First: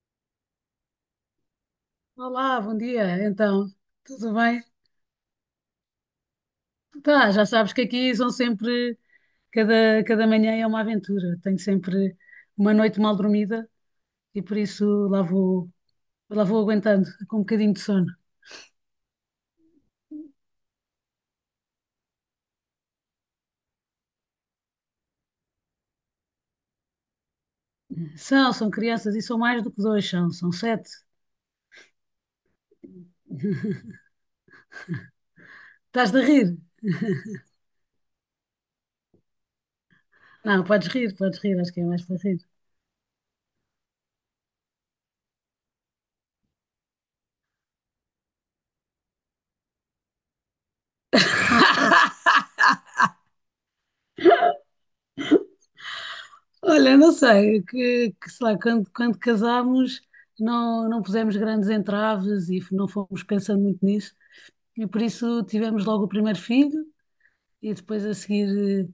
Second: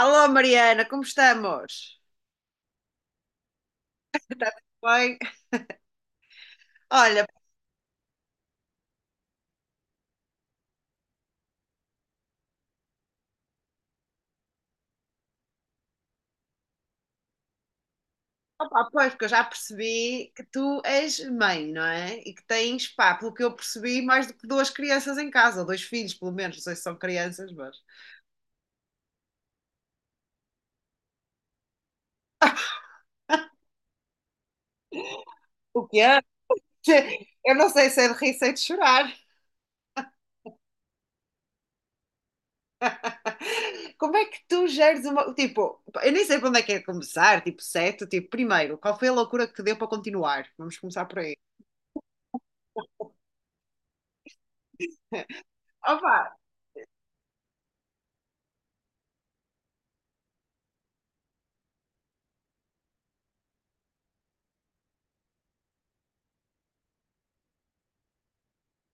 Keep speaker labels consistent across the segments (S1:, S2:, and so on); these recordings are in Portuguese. S1: Alô Mariana, como estamos?
S2: Olá, bom dia. Tudo bem?
S1: Bem, olha,
S2: Tá, já sabes que aqui são sempre, cada manhã é uma aventura. Tenho sempre uma noite mal dormida e por isso lá vou aguentando com um bocadinho de sono.
S1: opa, pois, porque eu já percebi que tu és mãe, não é? E que tens, pá, pelo que eu percebi, mais do que duas crianças em casa, ou dois filhos, pelo menos, não sei se são crianças, mas.
S2: São crianças e são mais do que dois, são sete.
S1: O que
S2: Estás
S1: é?
S2: de rir?
S1: Eu não sei se é de rir, se é de chorar.
S2: Não, podes rir, acho que é mais para rir.
S1: Como é que tu geres uma. Tipo, eu nem sei por onde é que é começar, tipo, certo? Tipo, primeiro, qual foi a loucura que te deu para continuar? Vamos começar por aí. Opa!
S2: Olha, não sei, que sei lá, quando casámos não pusemos grandes entraves e não fomos pensando muito nisso, e por isso tivemos logo o primeiro filho, e depois a seguir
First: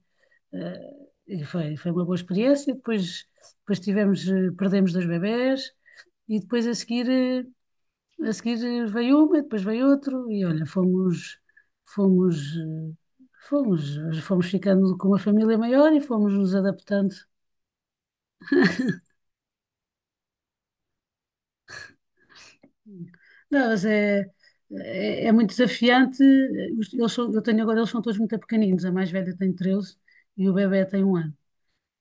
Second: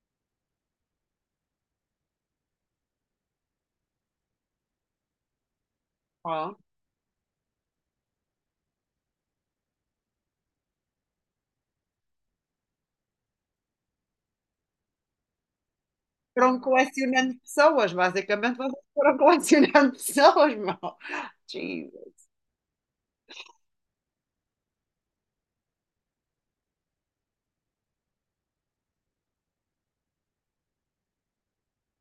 S2: e foi uma boa experiência. Depois tivemos, perdemos dois bebés e depois a seguir, a seguir veio uma, e depois veio outro e olha, fomos, eh, fomos, fomos ficando com uma família maior e fomos nos
S1: Foram
S2: adaptando.
S1: colecionando pessoas, basicamente vocês foram colecionando pessoas, meu. Jesus.
S2: Não, é muito desafiante. Eles são, eu tenho agora, eles são todos muito pequeninos. A mais velha tem 13 e o bebé tem um ano.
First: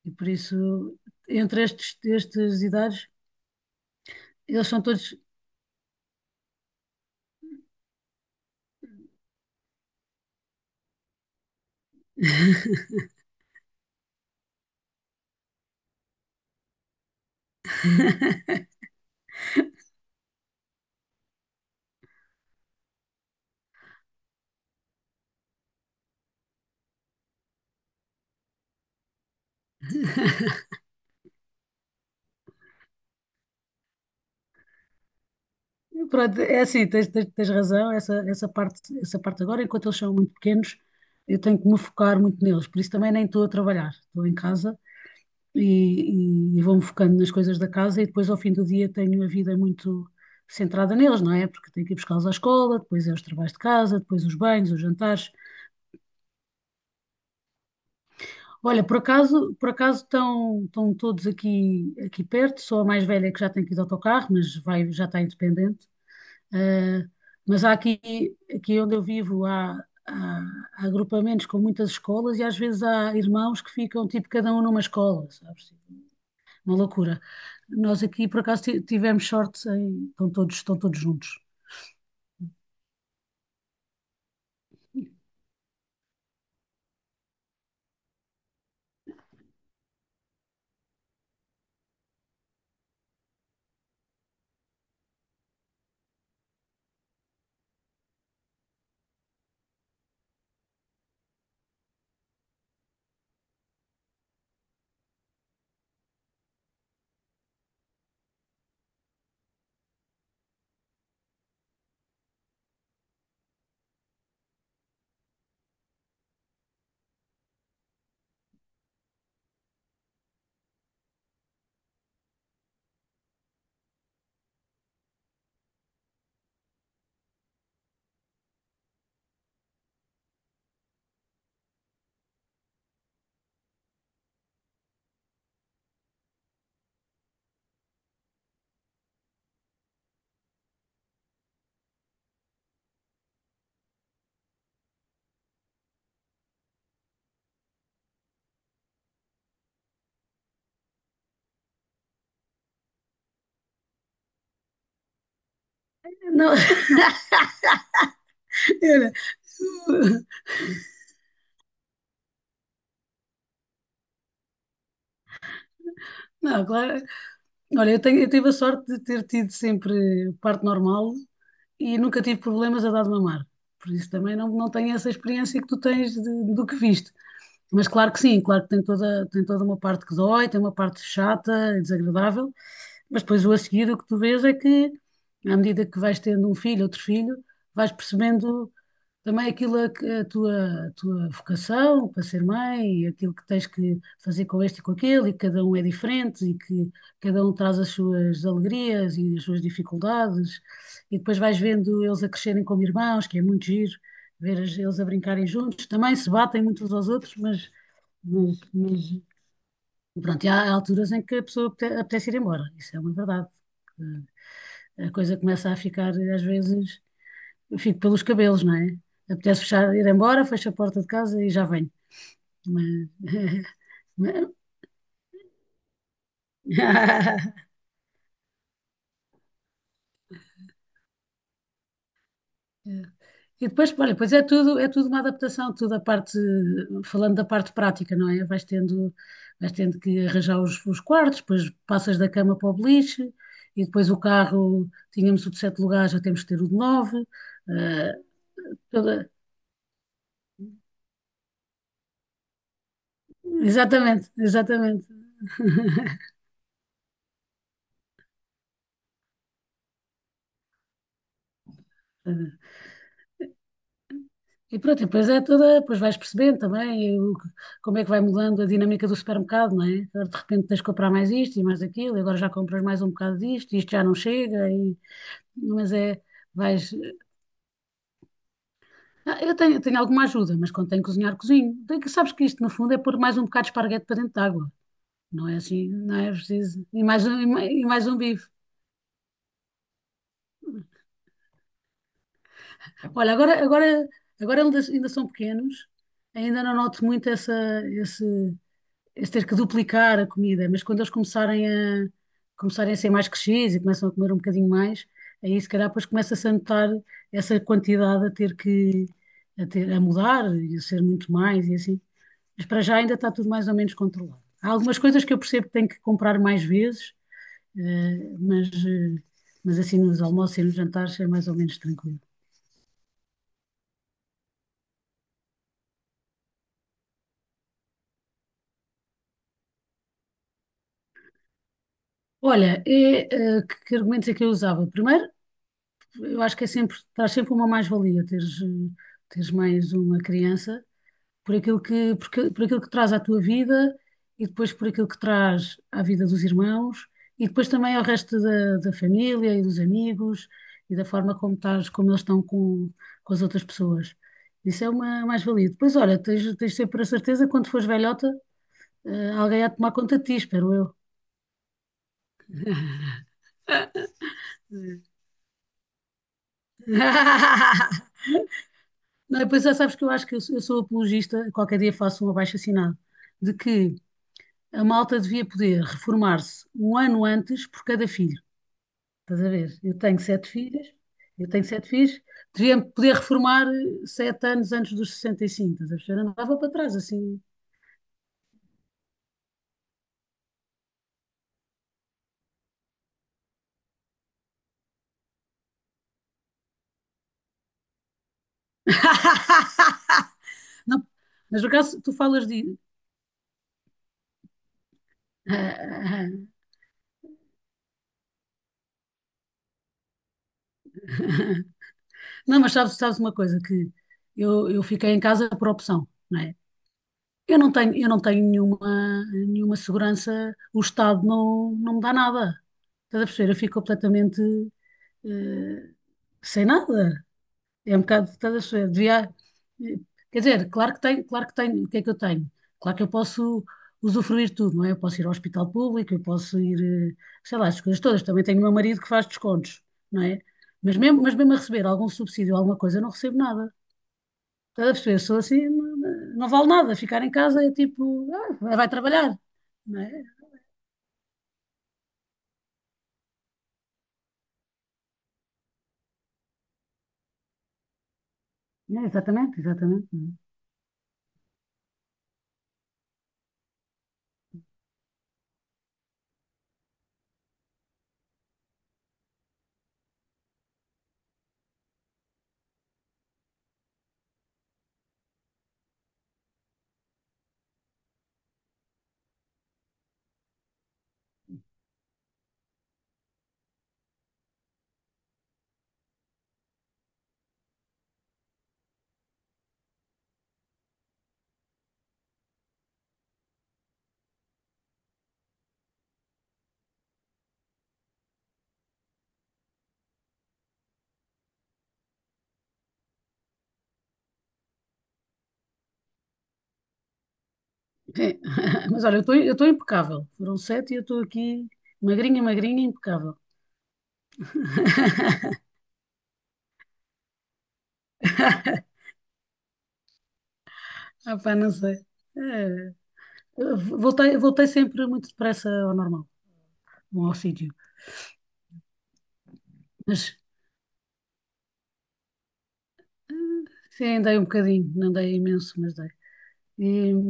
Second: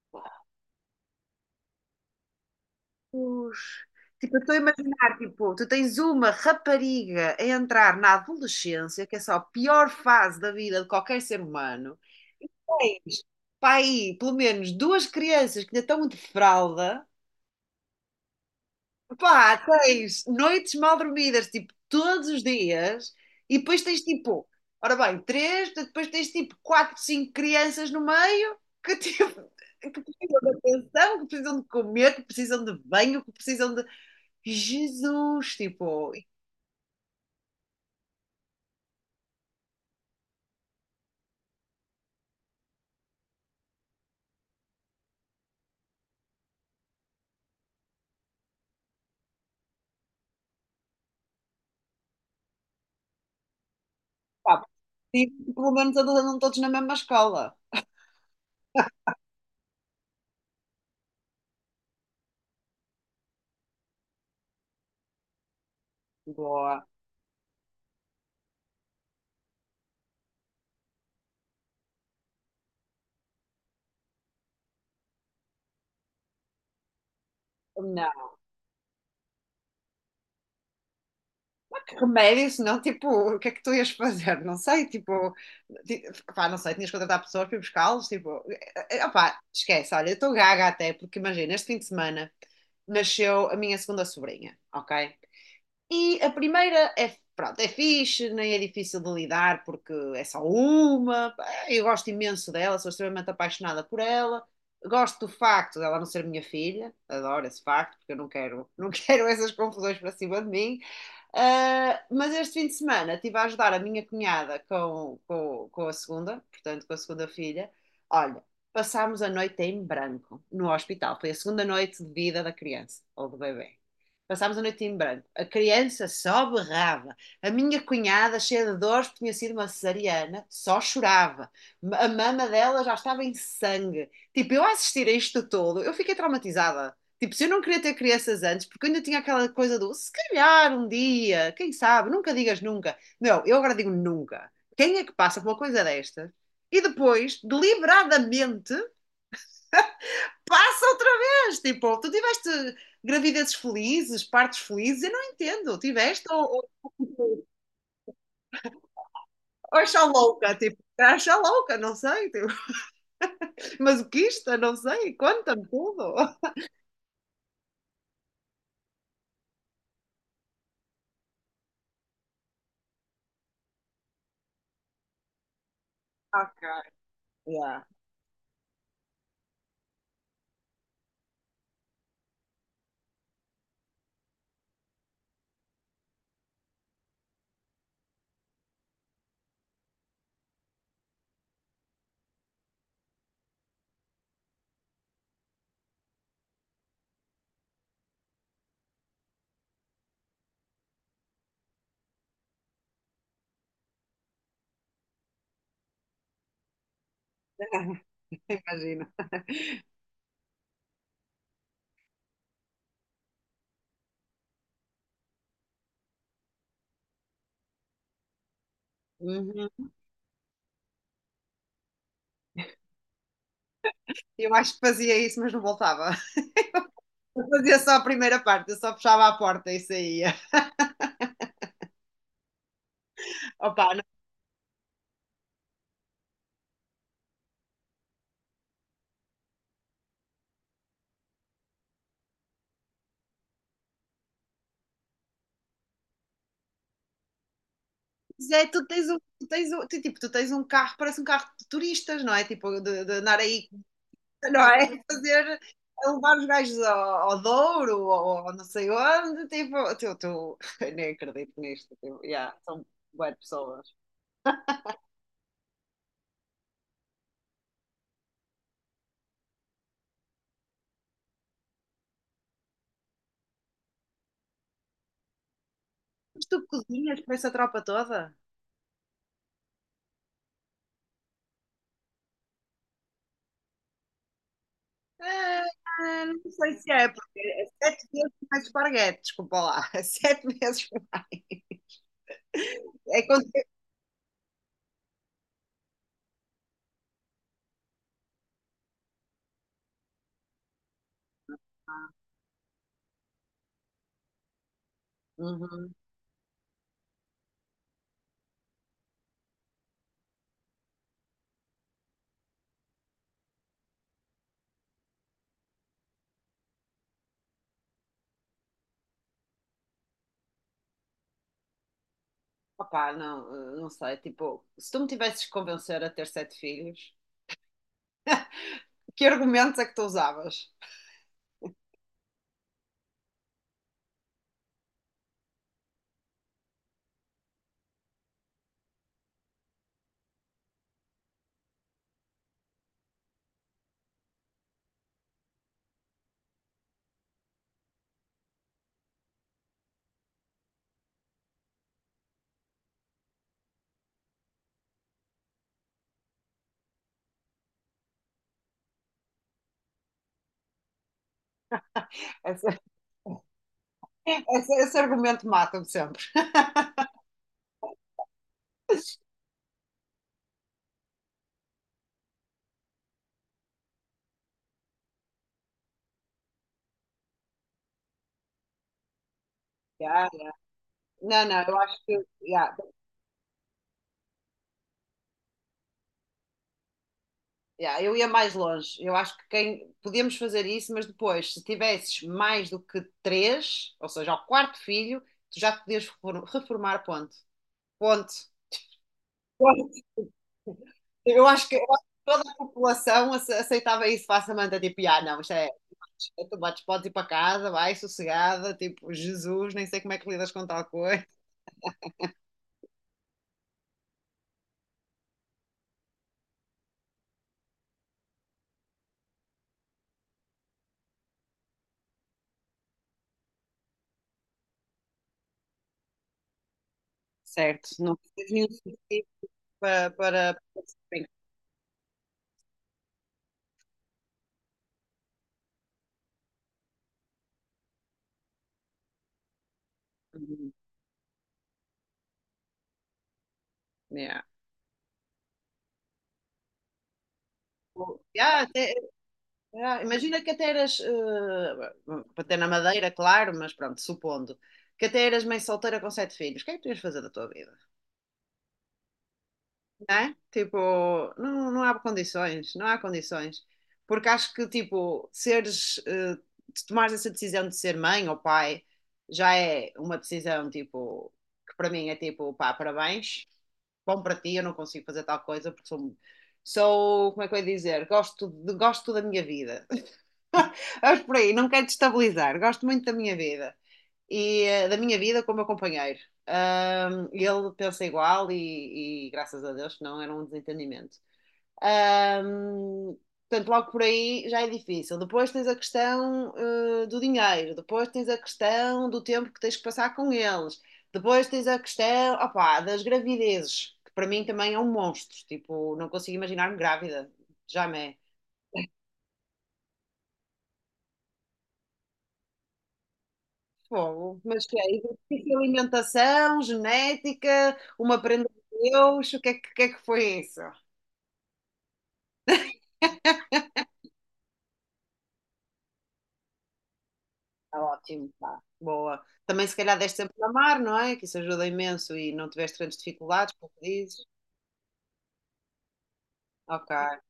S2: E por isso, entre estes, estas idades,
S1: Tipo, eu estou a
S2: eles são todos.
S1: imaginar, tipo, tu tens uma rapariga a entrar na adolescência, que é só a pior fase da vida de qualquer ser humano. Tens, pá, aí, pelo menos duas crianças que ainda estão de fralda. Pá, tens noites mal dormidas, tipo, todos os dias, e depois tens tipo, ora bem, três, depois tens tipo quatro, cinco crianças no meio que, tipo, que precisam de atenção, que precisam de comer, que precisam de banho, que precisam de. Jesus, tipo, e,
S2: Pronto, é assim, tens razão, essa parte, essa parte agora, enquanto eles são muito pequenos, eu tenho que me focar muito neles, por isso também nem estou a trabalhar, estou em casa vou-me focando nas coisas da casa e depois ao fim do dia tenho a vida muito centrada neles, não é? Porque tenho que ir buscá-los à escola, depois é os trabalhos de casa, depois os
S1: pá,
S2: banhos, os jantares.
S1: preciso pelo menos eles andam todos na mesma escola.
S2: Olha, por acaso estão, estão todos aqui, aqui perto, sou a mais velha que já tem que ir de autocarro, mas vai, já está independente.
S1: Boa.
S2: Eh, mas há aqui onde eu vivo há- há agrupamentos com muitas escolas e às vezes há irmãos que ficam tipo cada um numa escola, sabes? Uma loucura. Nós aqui por acaso tivemos sorte em, estão todos juntos.
S1: Que remédio, senão, tipo, o que é que tu ias fazer? Não sei, tipo, ti- pá, não sei, tinhas que contratar pessoas para ir buscá-los, tipo, opá, esquece, olha, eu estou gaga até, porque imagina, este fim de semana nasceu a minha segunda sobrinha, ok? E a primeira é, pronto, é fixe, nem é difícil de lidar porque é só uma. Eu gosto imenso dela, sou extremamente apaixonada por ela. Gosto do facto dela não ser minha filha, adoro esse facto, porque eu não quero, não quero essas confusões para cima de mim. Ah, mas este fim de semana estive a ajudar a minha cunhada com a segunda, portanto, com a segunda filha. Olha, passámos a noite em branco no hospital. Foi a segunda noite de vida da criança ou do bebê. Passámos a noite em branco. A criança só berrava. A minha cunhada, cheia de dores, porque tinha sido uma cesariana, só chorava. A mama dela já estava em sangue. Tipo, eu a assistir a isto todo, eu fiquei traumatizada. Tipo, se eu não queria ter crianças antes, porque eu ainda tinha aquela coisa do se calhar um dia, quem sabe, nunca digas nunca. Não, eu agora digo nunca. Quem é que passa por uma coisa destas e depois, deliberadamente, passa outra vez? Tipo, tu tiveste gravidezes felizes, partos felizes, eu não entendo. Tiveste
S2: Não,
S1: ou,
S2: Era-
S1: ou achar louca, tipo, achar louca, não sei. Tipo, mas o que isto, não sei, conta-me tudo.
S2: não, claro. Olha, eu tenho, eu tive a sorte de ter tido sempre parto normal e nunca tive problemas a dar de mamar. Por isso também não tenho essa experiência que tu tens
S1: Ok.
S2: do que viste.
S1: Yeah.
S2: Mas claro que sim, claro que tem toda uma parte que dói, tem uma parte chata e desagradável, mas depois o a seguir o que tu vês é que, à medida que vais tendo um filho, outro filho, vais percebendo também a tua vocação para ser mãe, e aquilo que tens que fazer com este e com aquele, e que cada um é diferente, e que cada um traz as suas alegrias e as suas dificuldades, e depois vais vendo eles a crescerem como irmãos, que é muito giro ver eles a brincarem juntos. Também se batem muitos aos outros, mas
S1: Imagina.
S2: pronto, e há alturas em que a pessoa apetece ir embora, isso é uma verdade. A coisa começa a ficar, às vezes, eu fico pelos cabelos, não é? Apetece
S1: Uhum.
S2: fechar, ir embora, fecho a porta de casa e já venho. Mas- mas-
S1: Eu acho que fazia isso, mas não voltava. Eu fazia só a primeira parte, eu só fechava a porta e saía.
S2: E
S1: Opa,
S2: depois,
S1: não.
S2: olha, pois é tudo uma adaptação, tudo a parte, falando da parte prática, não é? Vais tendo que arranjar os quartos, depois passas da cama para o beliche, e depois o carro, tínhamos o de sete lugares, já temos que ter o de nove. eh,
S1: Mas é, tu tens um,
S2: toda-
S1: tu tens um, tu, tipo, tu tens um carro, parece um carro de turistas, não é? Tipo, de andar aí
S2: exatamente,
S1: não é?
S2: exatamente.
S1: Fazer, a levar os gajos ao, ao Douro ou ao não sei onde, tipo, eu tu, eu nem acredito nisto, tipo, yeah, são boas pessoas.
S2: E pronto, e depois é toda, depois vais percebendo também como é que vai mudando a dinâmica do supermercado, não é? Agora de repente tens que comprar mais isto e mais aquilo, e agora já compras mais um bocado disto, e isto já não chega, mas é,
S1: Mas tu
S2: vais...
S1: cozinhas para essa tropa toda?
S2: Ah, tenho alguma ajuda, mas quando tenho que cozinhar, cozinho. Sabes que isto, no fundo, é pôr mais um bocado de esparguete para dentro de água. Não é
S1: Ah,
S2: assim, não
S1: ah,
S2: é
S1: não sei
S2: preciso.
S1: se
S2: E
S1: é,
S2: mais
S1: porque
S2: um, e
S1: é
S2: mais
S1: sete
S2: um
S1: vezes
S2: bife.
S1: mais esparguete, desculpa lá, é sete vezes mais. É
S2: Olha,
S1: quando...
S2: agora eles ainda são pequenos, ainda não noto muito esse, esse ter que duplicar a comida, mas quando eles começarem a ser mais crescidos e começam a comer um bocadinho mais, aí se calhar
S1: Uhum.
S2: depois começa-se a notar essa quantidade a ter, a mudar e a ser muito mais e assim. Mas para já ainda está tudo mais ou menos controlado. Há algumas coisas que eu percebo que tenho que comprar mais vezes, eh, mas, eh, mas assim nos almoços e nos jantares é mais ou menos tranquilo.
S1: Opá, não, não sei, tipo, se tu me tivesses que convencer a ter sete filhos, que argumentos é que tu usavas?
S2: Olha, que argumentos é que eu usava? Primeiro, eu acho que é sempre, traz sempre uma mais-valia teres, teres mais uma criança por aquilo que, por aquilo que traz à tua vida e depois por aquilo que traz à vida dos irmãos e depois também ao resto da família e dos amigos e da forma como estás, como eles estão com as outras pessoas. Isso é uma mais-valia. Depois, olha, tens sempre a certeza que quando fores velhota, alguém há de tomar conta de ti, espero eu.
S1: Esse, esse argumento mata-me sempre.
S2: Não, e depois já sabes que eu acho que eu sou apologista, qualquer dia faço um abaixo-assinado, de que a malta devia poder reformar-se um ano antes por cada filho. Estás a ver? Eu tenho
S1: Ya,
S2: sete
S1: ya.
S2: filhos,
S1: Não,
S2: eu
S1: não,
S2: tenho
S1: eu
S2: sete
S1: acho
S2: filhos,
S1: que ya,
S2: devia poder reformar sete anos antes dos 65, estás a ver? Eu andava para trás assim.
S1: ya, eu ia mais longe. Eu acho que quem podíamos fazer isso, mas depois, se tivesses mais do que três, ou seja, ao quarto filho, tu já te podias reformar, ponto. Ponto.
S2: Não,
S1: Eu
S2: mas
S1: acho
S2: no
S1: que, eu
S2: caso,
S1: acho que
S2: tu falas
S1: toda a
S2: de.
S1: população aceitava isso facilmente, tipo, ah, não, isto
S2: Ah,
S1: é,
S2: ah, ah.
S1: é tu bates, podes ir para casa, vai, sossegada, tipo, Jesus, nem sei como é que lidas com tal coisa.
S2: Não, mas sabes, sabes uma coisa, que eu fiquei em casa por opção, não é? Eu não tenho nenhuma segurança, o Estado não me dá nada. Estás a perceber? Eu fico completamente eh, sem nada.
S1: Certo,
S2: É um
S1: não
S2: bocado,
S1: tens
S2: estás a
S1: nenhum
S2: chover.
S1: sentido
S2: Devia,
S1: para,
S2: quer
S1: para...
S2: dizer,
S1: para-
S2: claro que tenho, o que é que eu tenho? Claro que eu posso usufruir de tudo, não é? Eu posso ir ao hospital público, eu posso ir, eh, sei lá, as coisas todas. Também tenho o meu marido que faz descontos, não é? Mas mesmo a receber algum subsídio, alguma coisa, eu não recebo nada.
S1: Yeah.
S2: Estás a perceber? Sou assim, não vale nada. Ficar em casa é tipo,
S1: Yeah,
S2: ah, vai
S1: até-
S2: trabalhar, não
S1: yeah,
S2: é?
S1: imagina que até eras, para ter na Madeira, claro, mas pronto, supondo, que até eras mãe solteira com sete filhos, o que é que tu ias fazer da tua vida?
S2: É, exatamente, exatamente.
S1: Né? Tipo, não, não há condições, não há condições. Porque acho que, tipo, seres, se tomares essa decisão de ser mãe ou pai, já é uma decisão, tipo, que para mim é tipo, pá, parabéns, bom para ti, eu não consigo fazer tal coisa porque sou, sou, como é que eu ia dizer, gosto, gosto da minha vida. Acho por aí, não quero destabilizar, gosto muito da minha vida e da minha vida com o meu companheiro. Ele pensa igual e graças a Deus que não era um desentendimento. Ahm, portanto, logo por aí já é difícil. Depois tens a questão, do dinheiro, depois tens a questão do tempo que tens que passar com eles, depois tens a questão, opá, das gravidezes, que para mim também é um monstro. Tipo, não consigo imaginar-me grávida, jamais.
S2: É. Mas olha, eu estou impecável. Foram sete e eu estou aqui magrinha, impecável.
S1: Fogo. Mas que é? Exercício, alimentação, genética, uma prenda de Deus, o que é que, o que é que foi isso?
S2: Ah, pá, não sei. Eh, voltei sempre muito depressa ao normal, ao sítio.
S1: Tá ótimo, tá. Boa. Também se calhar deste sempre
S2: Mas
S1: a mar, não é? Que isso ajuda imenso e não tiveste grandes
S2: eh,
S1: dificuldades, pelo que
S2: sim,
S1: dizes.
S2: andei um bocadinho, não andei imenso, mas dei. E,
S1: Ok.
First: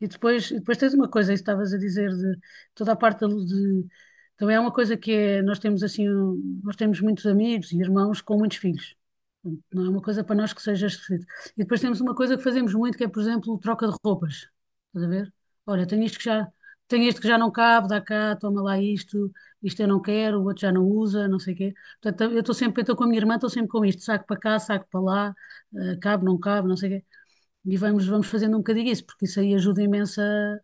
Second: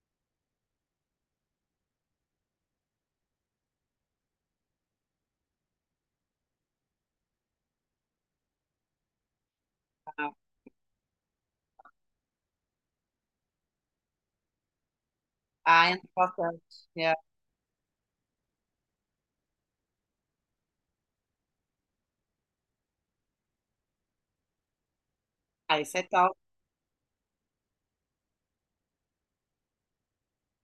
S2: e depois tens uma coisa, isso estavas a dizer, de toda a parte de- Também é uma coisa que é, nós temos muitos amigos e irmãos com muitos filhos. Portanto, não é uma coisa para nós que seja esquisito. E depois temos uma coisa que fazemos muito, que é, por exemplo, troca de roupas. Estás a ver? Olha,
S1: Ah, entre vocês.
S2: tenho
S1: Yeah.
S2: este que já não cabe, dá cá, toma lá isto, isto eu não quero, o outro já não usa, não sei o quê. Portanto, eu estou com a minha irmã, estou sempre com isto, saco para cá, saco para lá,
S1: Ah, isso é tal.
S2: cabe, não sei o quê. E vamos fazendo um bocadinho isso, porque isso aí ajuda imenso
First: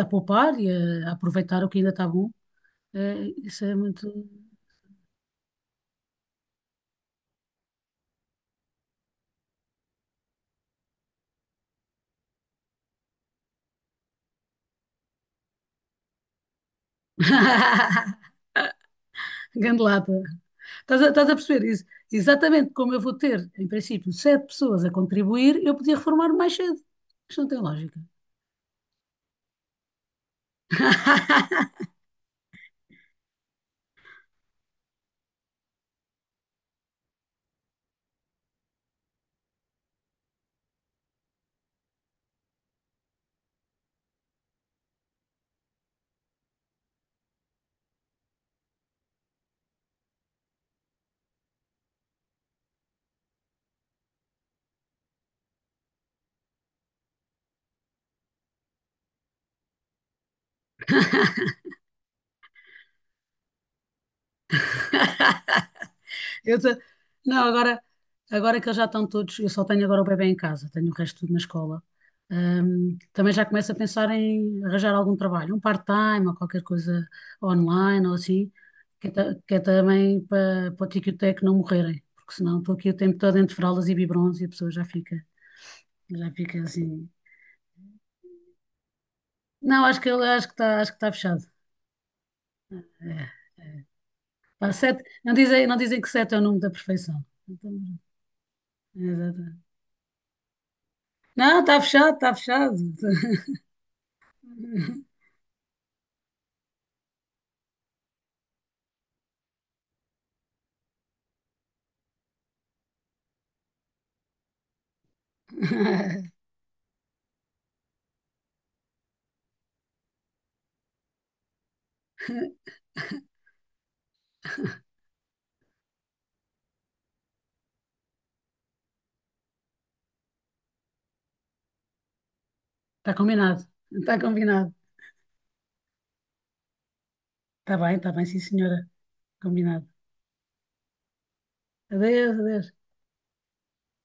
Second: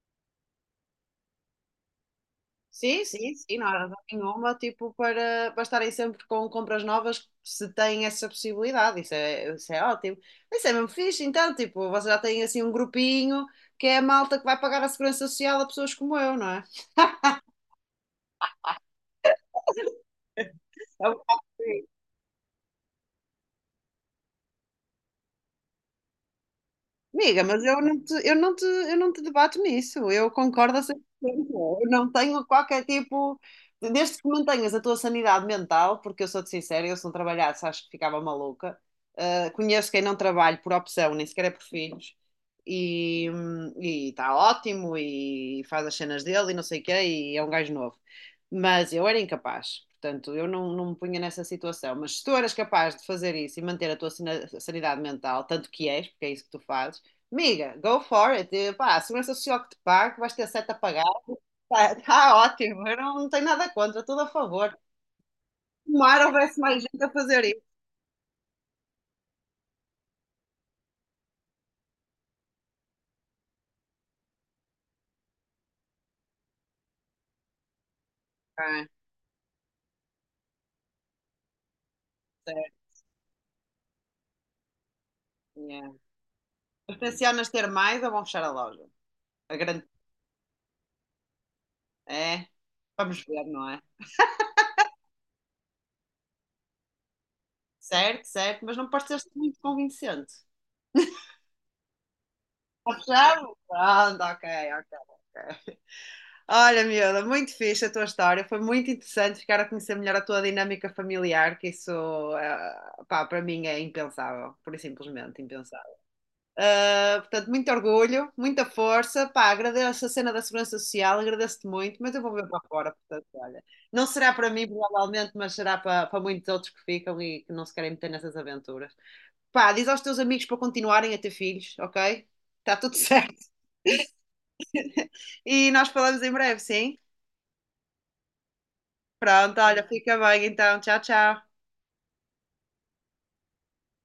S2: a poupar e a aproveitar o que ainda está bom.
S1: Sim,
S2: É,
S1: sim, sim,
S2: isso
S1: não há
S2: é
S1: razão
S2: muito.
S1: nenhuma, tipo, para, para estarem sempre com compras novas, se têm essa possibilidade, isso é ótimo. Isso é mesmo fixe, então, tipo, vocês já têm assim um grupinho que é a malta que vai pagar a segurança social a pessoas como eu, não é?
S2: Gandelada.
S1: É um
S2: Estás a
S1: bocado.
S2: perceber isso? Exatamente como eu vou ter, em princípio, sete pessoas a contribuir, eu podia reformar mais cedo. Isto
S1: Amiga,
S2: não tem
S1: mas eu
S2: lógica.
S1: não te, eu não te, eu não te debato nisso. Eu concordo a 100%. Eu não tenho qualquer tipo. Desde que mantenhas a tua sanidade mental, porque eu sou-te sincera, eu se não trabalhasse acho que ficava maluca. Conheço quem não trabalha por opção, nem sequer é por filhos, e está ótimo, e faz as cenas dele e não sei o quê, e é um gajo novo. Mas eu era incapaz, portanto, eu não, não me punha nessa situação. Mas se tu eras capaz de fazer isso e manter a tua sanidade mental, tanto que és, porque é isso que tu fazes, miga, go for it. E, pá, a segurança social que te pago, vais ter sete a pagar. Está tá ótimo. Eu não, não tenho nada contra, tudo a favor. Tomara houvesse
S2: Eu te-
S1: mais gente a fazer
S2: Não,
S1: isso.
S2: agora que eles já estão todos, eu só tenho agora o bebê em casa, tenho o resto tudo na escola. Também já começo a pensar em arranjar algum trabalho, um part-time ou qualquer coisa online ou assim,
S1: Ah,
S2: que é também para, para o tico-teco não morrerem, porque senão
S1: certo,
S2: estou aqui o tempo todo entre fraldas e biberons e a pessoa
S1: yeah.
S2: já fica
S1: Mas
S2: assim.
S1: tencionas ter mais ou vão fechar a loja? A
S2: Não,
S1: grande.
S2: acho que está fechado.
S1: É, vamos ver,
S2: É,
S1: não é?
S2: é. Pá, sete, não dizem que sete é o número da perfeição. Então,
S1: Certo, certo, mas não pareceste
S2: exato.
S1: muito convincente.
S2: Não, está fechado, está fechado.
S1: Está fechado? Pronto, ok, ok. Ok. Olha, miúda, muito fixe a tua história. Foi muito interessante ficar a conhecer melhor a tua dinâmica familiar, que isso, pá, para mim é impensável, por simplesmente impensável.
S2: Está
S1: Ah, portanto, muito orgulho, muita força. Pá, agradeço a cena da Segurança Social, agradeço-te muito, mas eu vou ver para fora, portanto, olha. Não será para mim, provavelmente, mas será para, para muitos outros que ficam e que não se querem meter nessas aventuras. Pá, diz aos teus amigos para continuarem a ter filhos, ok? Está tudo certo.
S2: combinado. Está combinado.
S1: E nós falamos em breve, sim?
S2: Está bem, sim, senhora.
S1: Pronto, olha,
S2: Combinado.
S1: fica bem então. Tchau, tchau.
S2: Adeus, adeus.